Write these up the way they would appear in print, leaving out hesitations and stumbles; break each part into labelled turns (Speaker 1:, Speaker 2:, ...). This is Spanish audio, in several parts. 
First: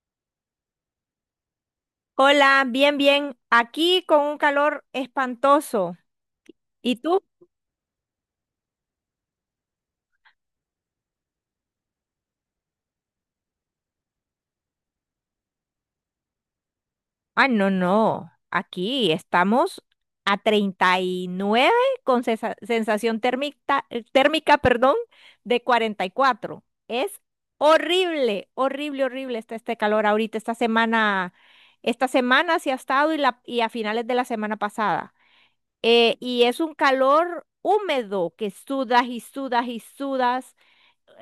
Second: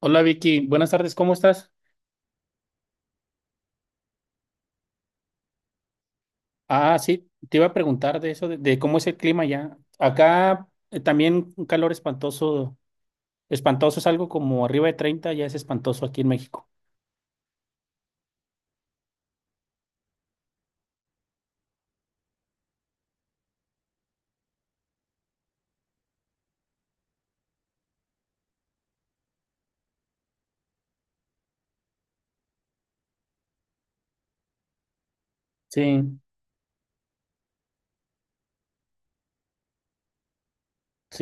Speaker 1: Hola Vicky, buenas tardes, ¿cómo estás?
Speaker 2: Hola, bien, bien. Aquí con un calor espantoso. ¿Y
Speaker 1: Ah,
Speaker 2: tú?
Speaker 1: sí, te iba a preguntar de eso, de cómo es el clima ya. Acá también un calor espantoso, espantoso es algo como arriba de 30 ya es espantoso aquí en México.
Speaker 2: Ah, no, no. Aquí estamos a 39 con sensación térmica, térmica, perdón, de 44. Es horrible, horrible, horrible está este calor ahorita, esta semana sí ha estado y a finales de la semana pasada.
Speaker 1: Sí,
Speaker 2: Y es un calor húmedo que sudas y sudas y sudas.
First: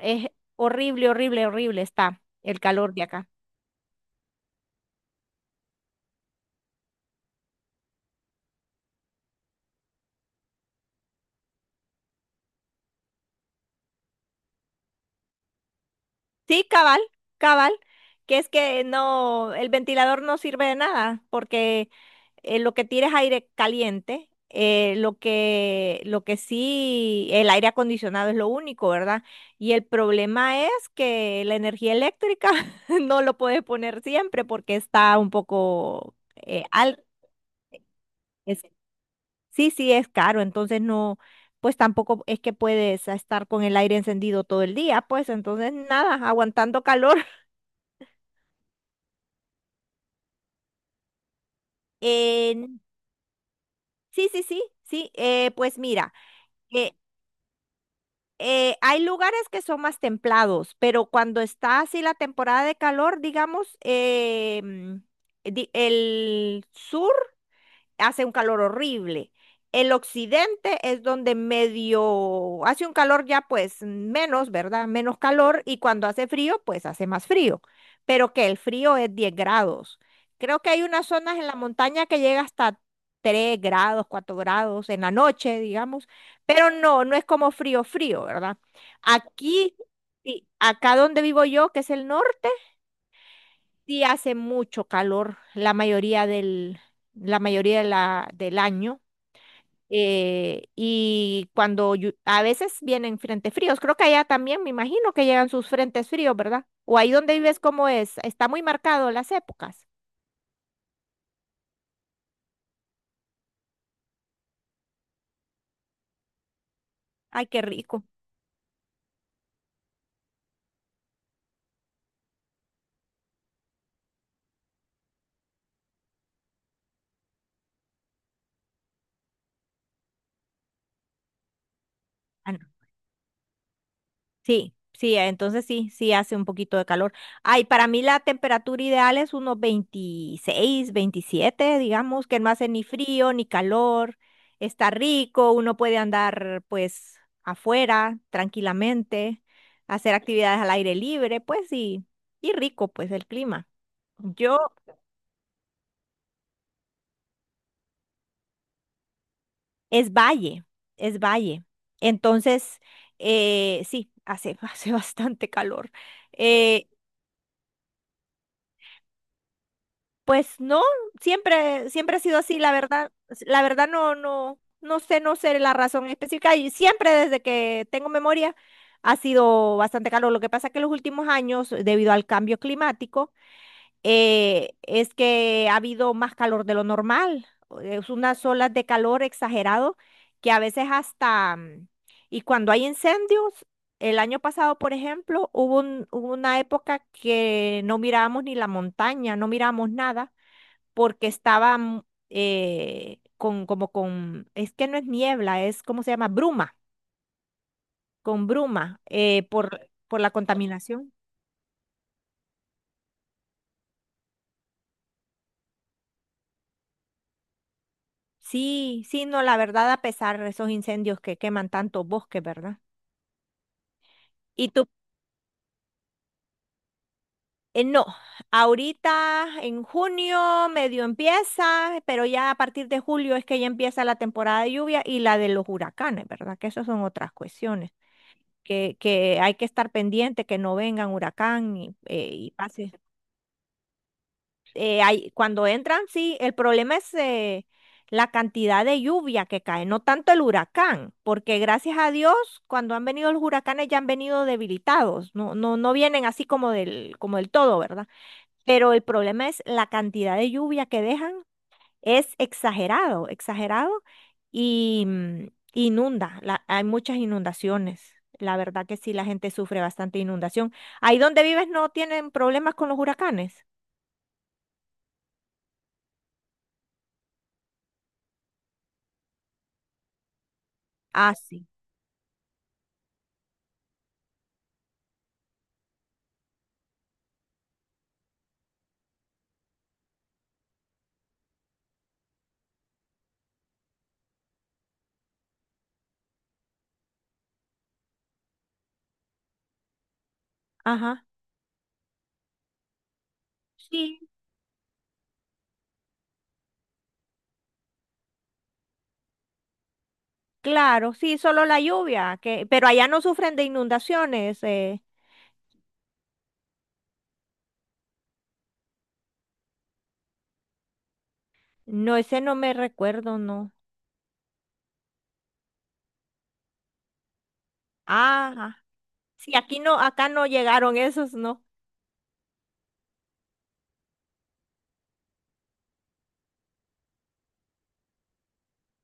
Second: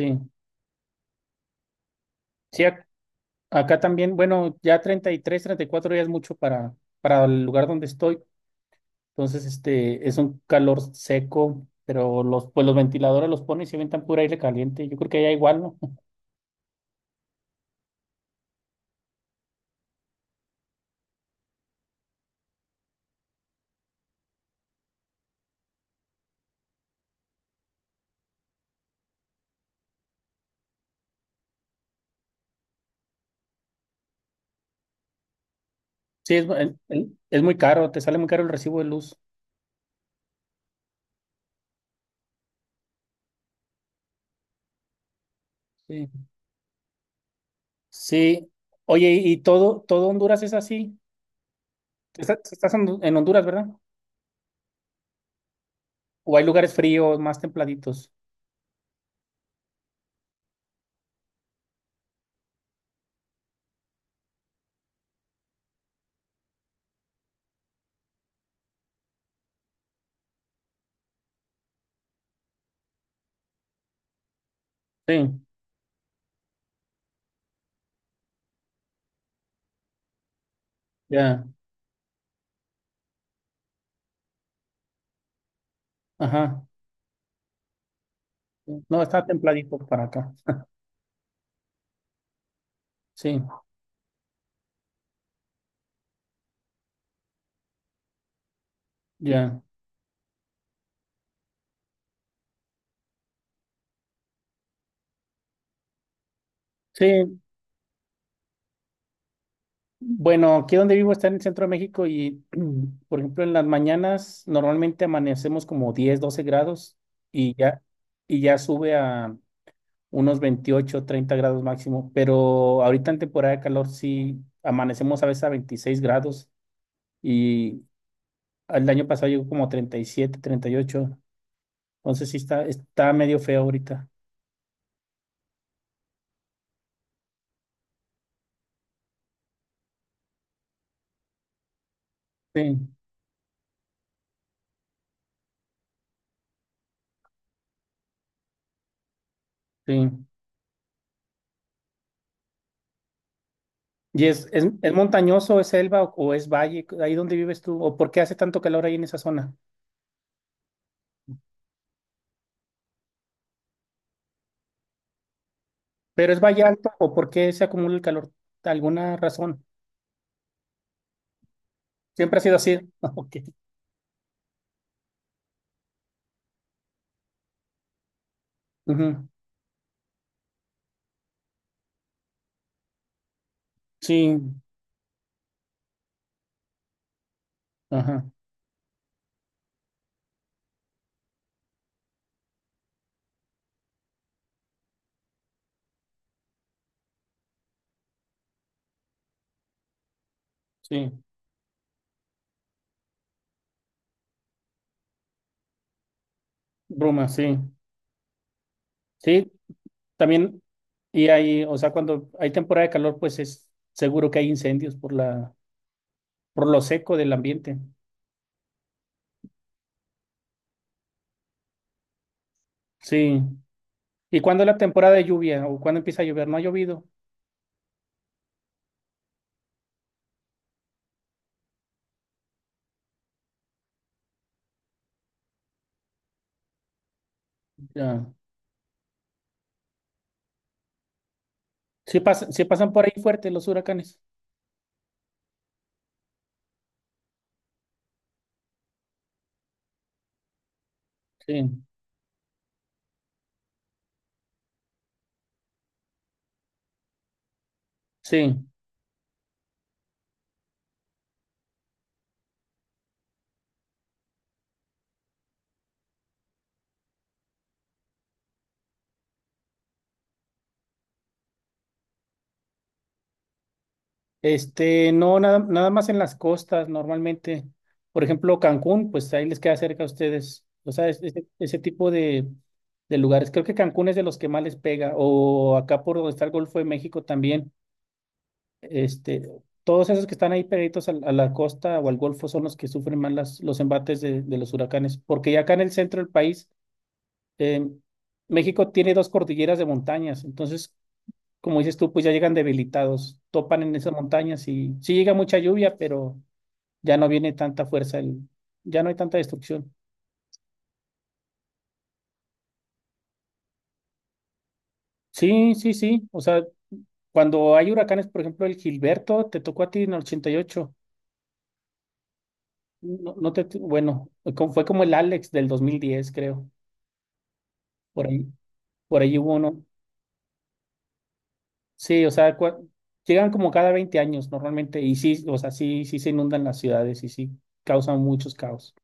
Speaker 2: Es horrible, horrible, horrible está el
Speaker 1: sí, ac-
Speaker 2: calor de acá.
Speaker 1: Acá también, bueno, ya treinta y tres, treinta y cuatro ya es mucho para el lugar donde estoy. Entonces, este, es un calor seco, pero pues los ventiladores los ponen y se ventan pura aire caliente. Yo creo que allá igual, ¿no?
Speaker 2: Sí, cabal, cabal, que es que no, el ventilador no sirve de nada, porque lo que tira es aire caliente, lo que sí, el aire acondicionado es lo único, ¿verdad? Y el problema es que la energía eléctrica no lo puedes poner siempre porque está un poco
Speaker 1: Sí, es,
Speaker 2: alto.
Speaker 1: es muy caro, te sale muy caro el recibo de luz.
Speaker 2: Sí, sí, es caro, entonces no, pues tampoco es que puedes estar con el aire encendido todo el día, pues entonces
Speaker 1: Sí.
Speaker 2: nada, aguantando calor.
Speaker 1: Sí. Oye, ¿y todo Honduras es así?
Speaker 2: Eh,
Speaker 1: ¿Estás en Honduras, ¿verdad?
Speaker 2: sí, sí, sí, sí, pues mira,
Speaker 1: ¿O hay lugares
Speaker 2: eh,
Speaker 1: fríos, más templaditos?
Speaker 2: hay lugares que son más templados, pero cuando está así la temporada de calor, digamos, el sur hace un calor horrible. El occidente es donde medio hace un calor ya pues menos, ¿verdad? Menos
Speaker 1: Sí,
Speaker 2: calor y cuando hace frío pues hace más frío, pero que el frío es 10 grados. Creo que hay unas zonas
Speaker 1: ya.
Speaker 2: en la montaña que llega hasta 3 grados, 4 grados en la noche, digamos,
Speaker 1: Ajá.
Speaker 2: pero no, no es como frío, frío, ¿verdad?
Speaker 1: No, está
Speaker 2: Aquí,
Speaker 1: templadito para acá.
Speaker 2: sí, acá donde vivo yo, que es el norte,
Speaker 1: Sí,
Speaker 2: sí hace mucho calor la mayoría de del año
Speaker 1: ya.
Speaker 2: y cuando a veces vienen frentes fríos, creo que allá también me imagino que llegan sus frentes fríos, ¿verdad? O
Speaker 1: Sí,
Speaker 2: ahí donde vives, ¿cómo es? Está muy marcado las épocas.
Speaker 1: bueno, aquí donde vivo está en el centro de México y, por ejemplo, en las mañanas normalmente amanecemos como 10, 12 grados
Speaker 2: Ay,
Speaker 1: y
Speaker 2: qué
Speaker 1: ya,
Speaker 2: rico.
Speaker 1: y ya sube a unos 28, 30 grados máximo, pero ahorita en temporada de calor sí amanecemos a veces a 26 grados. Y el año pasado llegó como treinta y siete, treinta y ocho. Entonces sí está, está medio feo ahorita.
Speaker 2: Sí, sí, entonces sí, sí hace un poquito de calor. Ay, para mí la temperatura ideal es unos 26, 27, digamos, que no hace ni
Speaker 1: Sí,
Speaker 2: frío ni calor, está rico, uno puede andar pues afuera tranquilamente, hacer
Speaker 1: sí.
Speaker 2: actividades al aire libre, pues sí, y rico pues el clima.
Speaker 1: ¿Y
Speaker 2: Yo
Speaker 1: es montañoso, es selva o es valle? ¿Ahí donde vives tú? ¿O por qué hace tanto calor ahí en esa zona?
Speaker 2: es valle, es valle. Entonces, sí, hace, hace bastante calor.
Speaker 1: ¿Pero es valle alto
Speaker 2: Eh,
Speaker 1: o por qué se acumula el calor? ¿Alguna razón?
Speaker 2: Pues no, siempre, siempre ha
Speaker 1: ¿Siempre
Speaker 2: sido
Speaker 1: ha sido
Speaker 2: así,
Speaker 1: así? Ok.
Speaker 2: la verdad no, no, no sé, no sé la razón específica y siempre desde que tengo memoria ha
Speaker 1: Ujú.
Speaker 2: sido bastante calor. Lo que pasa es que en los últimos años, debido al cambio climático,
Speaker 1: Sí,
Speaker 2: es que ha habido más calor de lo normal. Es
Speaker 1: ajá,
Speaker 2: unas olas de calor exagerado que a veces hasta, y cuando hay incendios, el año pasado, por ejemplo, hubo una época que no mirábamos ni la montaña, no mirábamos nada
Speaker 1: sí.
Speaker 2: porque estaba como con, es que no es niebla, es, ¿cómo se llama? Bruma,
Speaker 1: Bruma, sí.
Speaker 2: con bruma,
Speaker 1: Sí,
Speaker 2: por la
Speaker 1: también.
Speaker 2: contaminación.
Speaker 1: Y hay, o sea, cuando hay temporada de calor, pues es seguro que hay incendios por lo seco del ambiente.
Speaker 2: Sí, sí, no, la verdad, a pesar de esos incendios que queman tantos bosques, ¿verdad?
Speaker 1: Sí. ¿Y cuándo es
Speaker 2: Y
Speaker 1: la
Speaker 2: tú,
Speaker 1: temporada de lluvia o cuándo empieza a llover? No ha llovido.
Speaker 2: no, ahorita en junio medio empieza, pero ya a partir de julio es que ya empieza la temporada de lluvia y la de los huracanes, ¿verdad? Que esas son otras cuestiones,
Speaker 1: Ya.
Speaker 2: que hay que estar pendiente, que no vengan huracán
Speaker 1: Sí,
Speaker 2: y
Speaker 1: sí
Speaker 2: pase.
Speaker 1: pasan por ahí fuertes los huracanes.
Speaker 2: Cuando entran, sí, el problema es la cantidad de lluvia que cae, no tanto el huracán, porque
Speaker 1: Sí,
Speaker 2: gracias a Dios, cuando han venido los huracanes ya han venido debilitados, no, no, no vienen así como del todo, ¿verdad?
Speaker 1: sí.
Speaker 2: Pero el problema es la cantidad de lluvia que dejan, es exagerado, exagerado, y mm, inunda, hay muchas inundaciones. La verdad que sí, la gente sufre bastante inundación. Ahí donde vives no tienen problemas con los huracanes.
Speaker 1: Este, no, nada más en las costas normalmente. Por ejemplo, Cancún, pues ahí les queda cerca a ustedes. O sea,
Speaker 2: Ah, sí.
Speaker 1: ese tipo de lugares. Creo que Cancún es de los que más les pega. O acá por donde está el Golfo de México también. Este, todos esos que están ahí pegaditos la costa o al Golfo son los que sufren más los embates de los huracanes. Porque ya acá en el centro del país Eh, México tiene dos cordilleras de montañas, entonces,
Speaker 2: Ajá.
Speaker 1: como dices tú, pues ya llegan debilitados, topan en esas
Speaker 2: Sí,
Speaker 1: montañas y sí llega mucha lluvia, pero ya no viene tanta ya no hay tanta destrucción.
Speaker 2: claro, sí, solo la lluvia, que, pero allá no sufren de inundaciones,
Speaker 1: Sí, sí, sí, o sea, cuando hay huracanes, por ejemplo, el Gilberto te tocó a ti en el 88,
Speaker 2: no, ese no me
Speaker 1: no,
Speaker 2: recuerdo,
Speaker 1: no te,
Speaker 2: no.
Speaker 1: bueno, como- fue como el Alex del 2010, creo, por ahí,
Speaker 2: Ajá,
Speaker 1: por ahí hubo
Speaker 2: sí, aquí
Speaker 1: uno.
Speaker 2: no, acá no llegaron esos, no.
Speaker 1: Sí, o sea, llegan como cada 20 años normalmente y sí, o sea, sí, sí se inundan las ciudades y sí causan muchos caos.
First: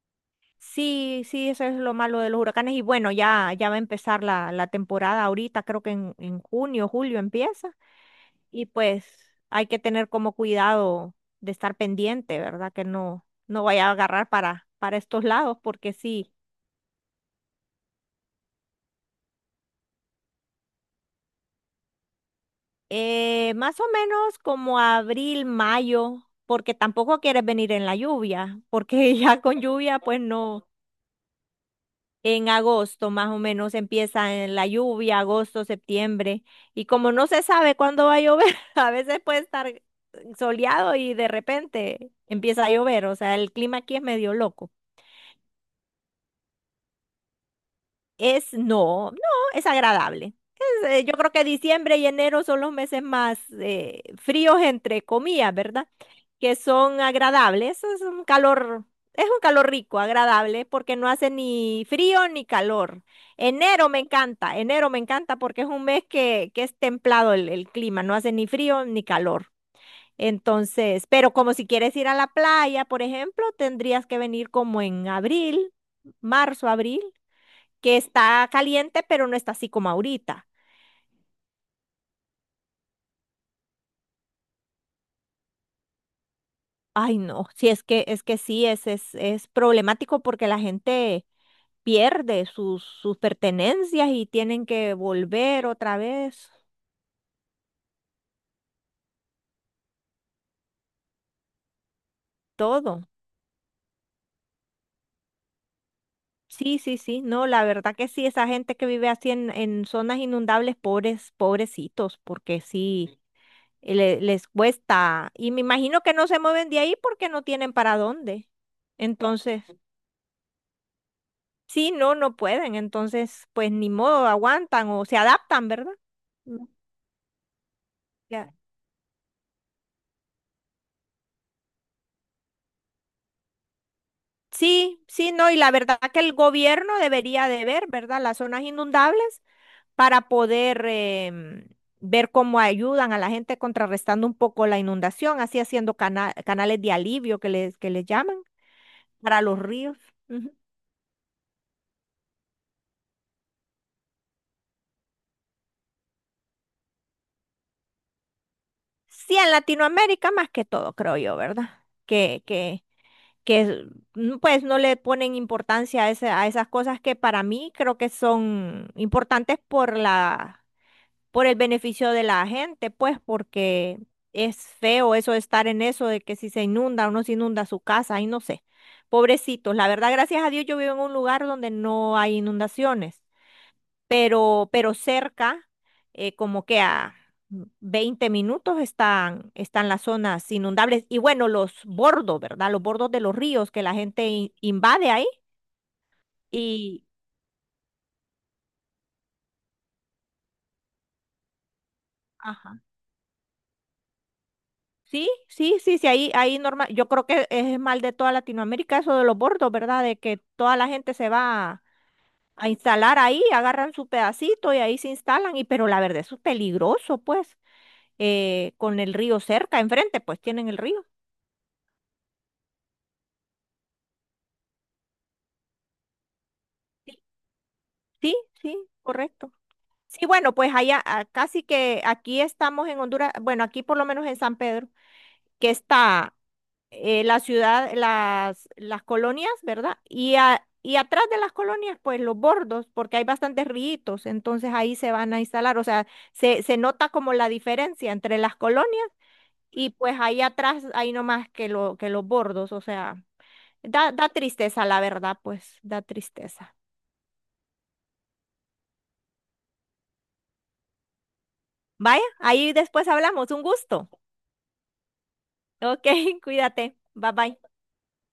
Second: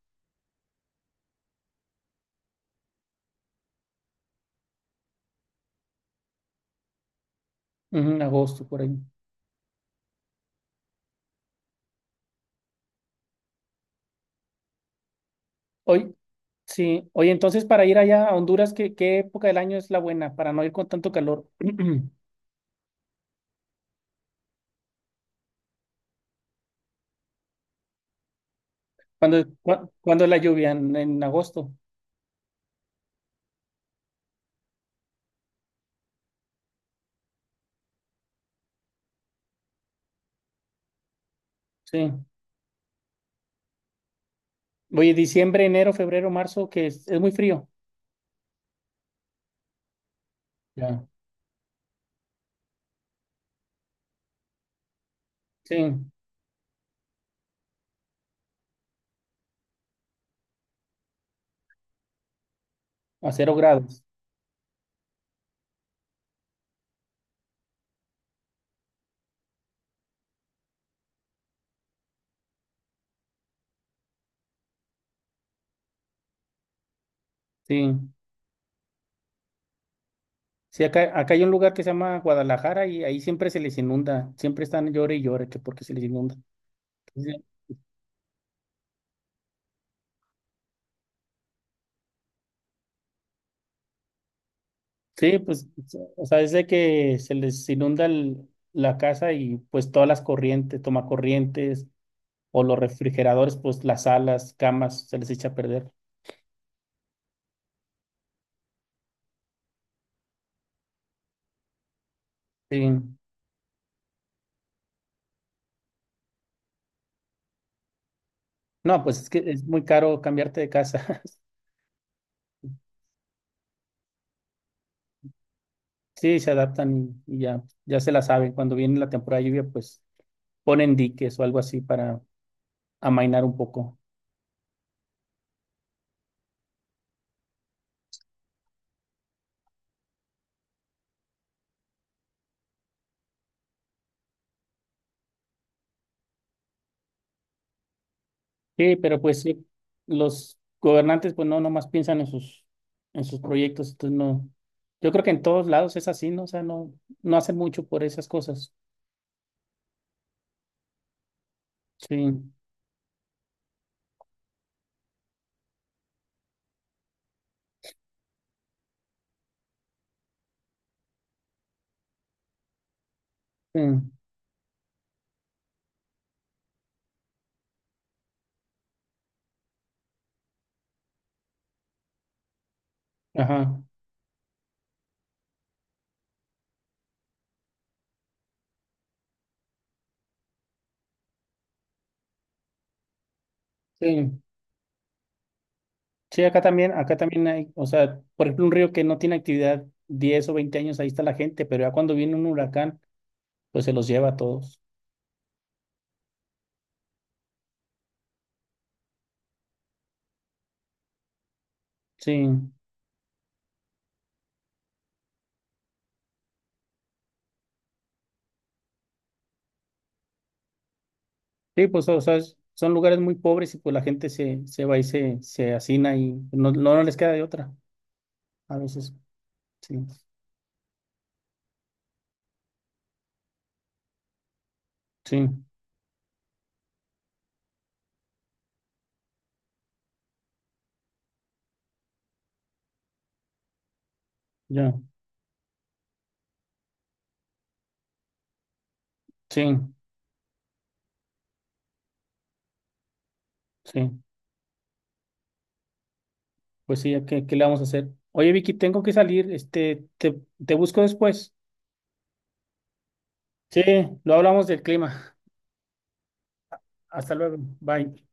Speaker 2: Sí, sí, eso es lo malo de los huracanes y bueno, ya, ya va a empezar la, la temporada ahorita, creo que en junio, julio empieza
Speaker 1: Ujú. En agosto,
Speaker 2: y
Speaker 1: por ahí.
Speaker 2: pues hay que tener como cuidado de estar pendiente, ¿verdad? Que no, no vaya a agarrar para estos lados porque
Speaker 1: Hoy,
Speaker 2: sí.
Speaker 1: sí, oye, entonces para ir allá a Honduras, qué época del año es la buena para no ir con tanto calor?
Speaker 2: Más o menos como abril, mayo, porque tampoco quieres venir en la lluvia, porque ya con lluvia, pues
Speaker 1: Cuando es la
Speaker 2: no.
Speaker 1: lluvia? En agosto,
Speaker 2: En agosto más o menos empieza en la lluvia, agosto, septiembre. Y como no se sabe cuándo va a llover, a veces puede estar soleado y de
Speaker 1: sí.
Speaker 2: repente empieza a llover. O sea, el clima aquí es medio loco.
Speaker 1: Oye, diciembre, enero, febrero, marzo, que es muy frío.
Speaker 2: Es, no, no, es agradable. Es,
Speaker 1: Ya.
Speaker 2: yo creo que diciembre y enero son los meses más fríos, entre comillas,
Speaker 1: Sí,
Speaker 2: ¿verdad? Que son agradables. Es un calor rico, agradable, porque no hace ni frío ni calor.
Speaker 1: a cero grados,
Speaker 2: Enero me encanta porque es un mes que es templado el clima, no hace ni frío ni calor. Entonces, pero como si quieres ir a la playa, por ejemplo, tendrías que venir como en abril, marzo, abril que
Speaker 1: sí.
Speaker 2: está caliente, pero no está así como ahorita.
Speaker 1: Sí, acá hay un lugar que se llama Guadalajara y ahí siempre se les inunda, siempre están llore y llore que porque se les inunda.
Speaker 2: Ay,
Speaker 1: Entonces,
Speaker 2: no, sí, es que sí, es problemático porque la gente pierde sus, sus pertenencias y tienen que
Speaker 1: sí,
Speaker 2: volver
Speaker 1: pues,
Speaker 2: otra
Speaker 1: o sea,
Speaker 2: vez,
Speaker 1: es de que se les inunda la casa y pues todas las corrientes, tomacorrientes o los
Speaker 2: todo.
Speaker 1: refrigeradores, pues las salas, camas, se les echa a perder.
Speaker 2: Sí, sí, sí, no, la verdad que sí, esa gente que vive así en zonas inundables, pobres, pobrecitos, porque
Speaker 1: Sí.
Speaker 2: sí, les cuesta. Y me imagino que no se mueven de ahí porque no tienen para dónde.
Speaker 1: No, pues es que es
Speaker 2: Entonces...
Speaker 1: muy caro cambiarte de casa.
Speaker 2: Sí, no, no pueden. Entonces, pues ni modo, aguantan o se adaptan, ¿verdad?
Speaker 1: Sí, se
Speaker 2: No,
Speaker 1: adaptan y ya, ya se la saben.
Speaker 2: ya.
Speaker 1: Cuando viene la temporada de lluvia, pues ponen diques o algo así para amainar un poco.
Speaker 2: Sí, sí, no. Y la verdad que el gobierno debería de ver, ¿verdad? Las zonas inundables para poder ver cómo ayudan a la gente contrarrestando un poco la inundación, así haciendo canales de alivio que les llaman
Speaker 1: Sí, pero pues
Speaker 2: para los
Speaker 1: sí,
Speaker 2: ríos. Ujú.
Speaker 1: los gobernantes pues no nomás piensan en sus proyectos, entonces no. Yo creo que en todos lados es así, ¿no? O sea, no hacen mucho por esas cosas.
Speaker 2: Sí, en Latinoamérica más que todo, creo yo, ¿verdad?
Speaker 1: Sí.
Speaker 2: Que es- pues no le ponen importancia a, a esas cosas que para mí creo que son importantes por la, por el beneficio de la gente, pues
Speaker 1: Sí.
Speaker 2: porque es feo eso de estar en eso de que si se inunda o no se inunda su casa, y no sé. Pobrecitos, la verdad, gracias a Dios yo vivo en un lugar donde no hay inundaciones
Speaker 1: Ajá.
Speaker 2: pero cerca, como que a 20 minutos están, están las zonas inundables y bueno, los bordos, ¿verdad? Los bordos de los ríos que la gente
Speaker 1: Sí.
Speaker 2: invade ahí
Speaker 1: Sí,
Speaker 2: y,
Speaker 1: acá también hay, o sea, por ejemplo, un río que no tiene actividad 10 o 20 años, ahí está la gente, pero ya cuando viene un
Speaker 2: ajá.
Speaker 1: huracán, pues se los lleva a todos.
Speaker 2: Sí, sí, sí, sí, ahí, ahí normal, yo creo que es mal de toda Latinoamérica eso de los bordos, ¿verdad? De que toda la gente se va
Speaker 1: Sí.
Speaker 2: a instalar ahí, agarran su pedacito y ahí se instalan, y pero la verdad eso es peligroso, pues, con el río cerca, enfrente, pues tienen el río.
Speaker 1: Sí, pues o sea, son lugares muy pobres y pues la gente se va y se hacina y no les queda de otra
Speaker 2: Sí, sí,
Speaker 1: a veces.
Speaker 2: correcto.
Speaker 1: Sí.
Speaker 2: Sí, bueno, pues allá casi que aquí estamos en Honduras, bueno, aquí por lo menos en San Pedro,
Speaker 1: Sí,
Speaker 2: que está la ciudad, las colonias, ¿verdad? Y, y atrás de las colonias, pues los bordos, porque hay bastantes ríos, entonces ahí
Speaker 1: ya,
Speaker 2: se van a instalar, o sea, se nota como la diferencia entre las colonias
Speaker 1: sí,
Speaker 2: y pues ahí atrás hay no más que, lo, que los bordos, o sea, da,
Speaker 1: sí.
Speaker 2: da tristeza, la verdad, pues da tristeza.
Speaker 1: Pues sí, ¿a ¿qué, qué le vamos a hacer? Oye, Vicky, tengo que salir. Este, te busco después.
Speaker 2: Vaya, ahí después hablamos, un
Speaker 1: Sí,
Speaker 2: gusto.
Speaker 1: lo hablamos del clima.
Speaker 2: Ok, cuídate, bye
Speaker 1: Hasta luego.
Speaker 2: bye.
Speaker 1: Bye.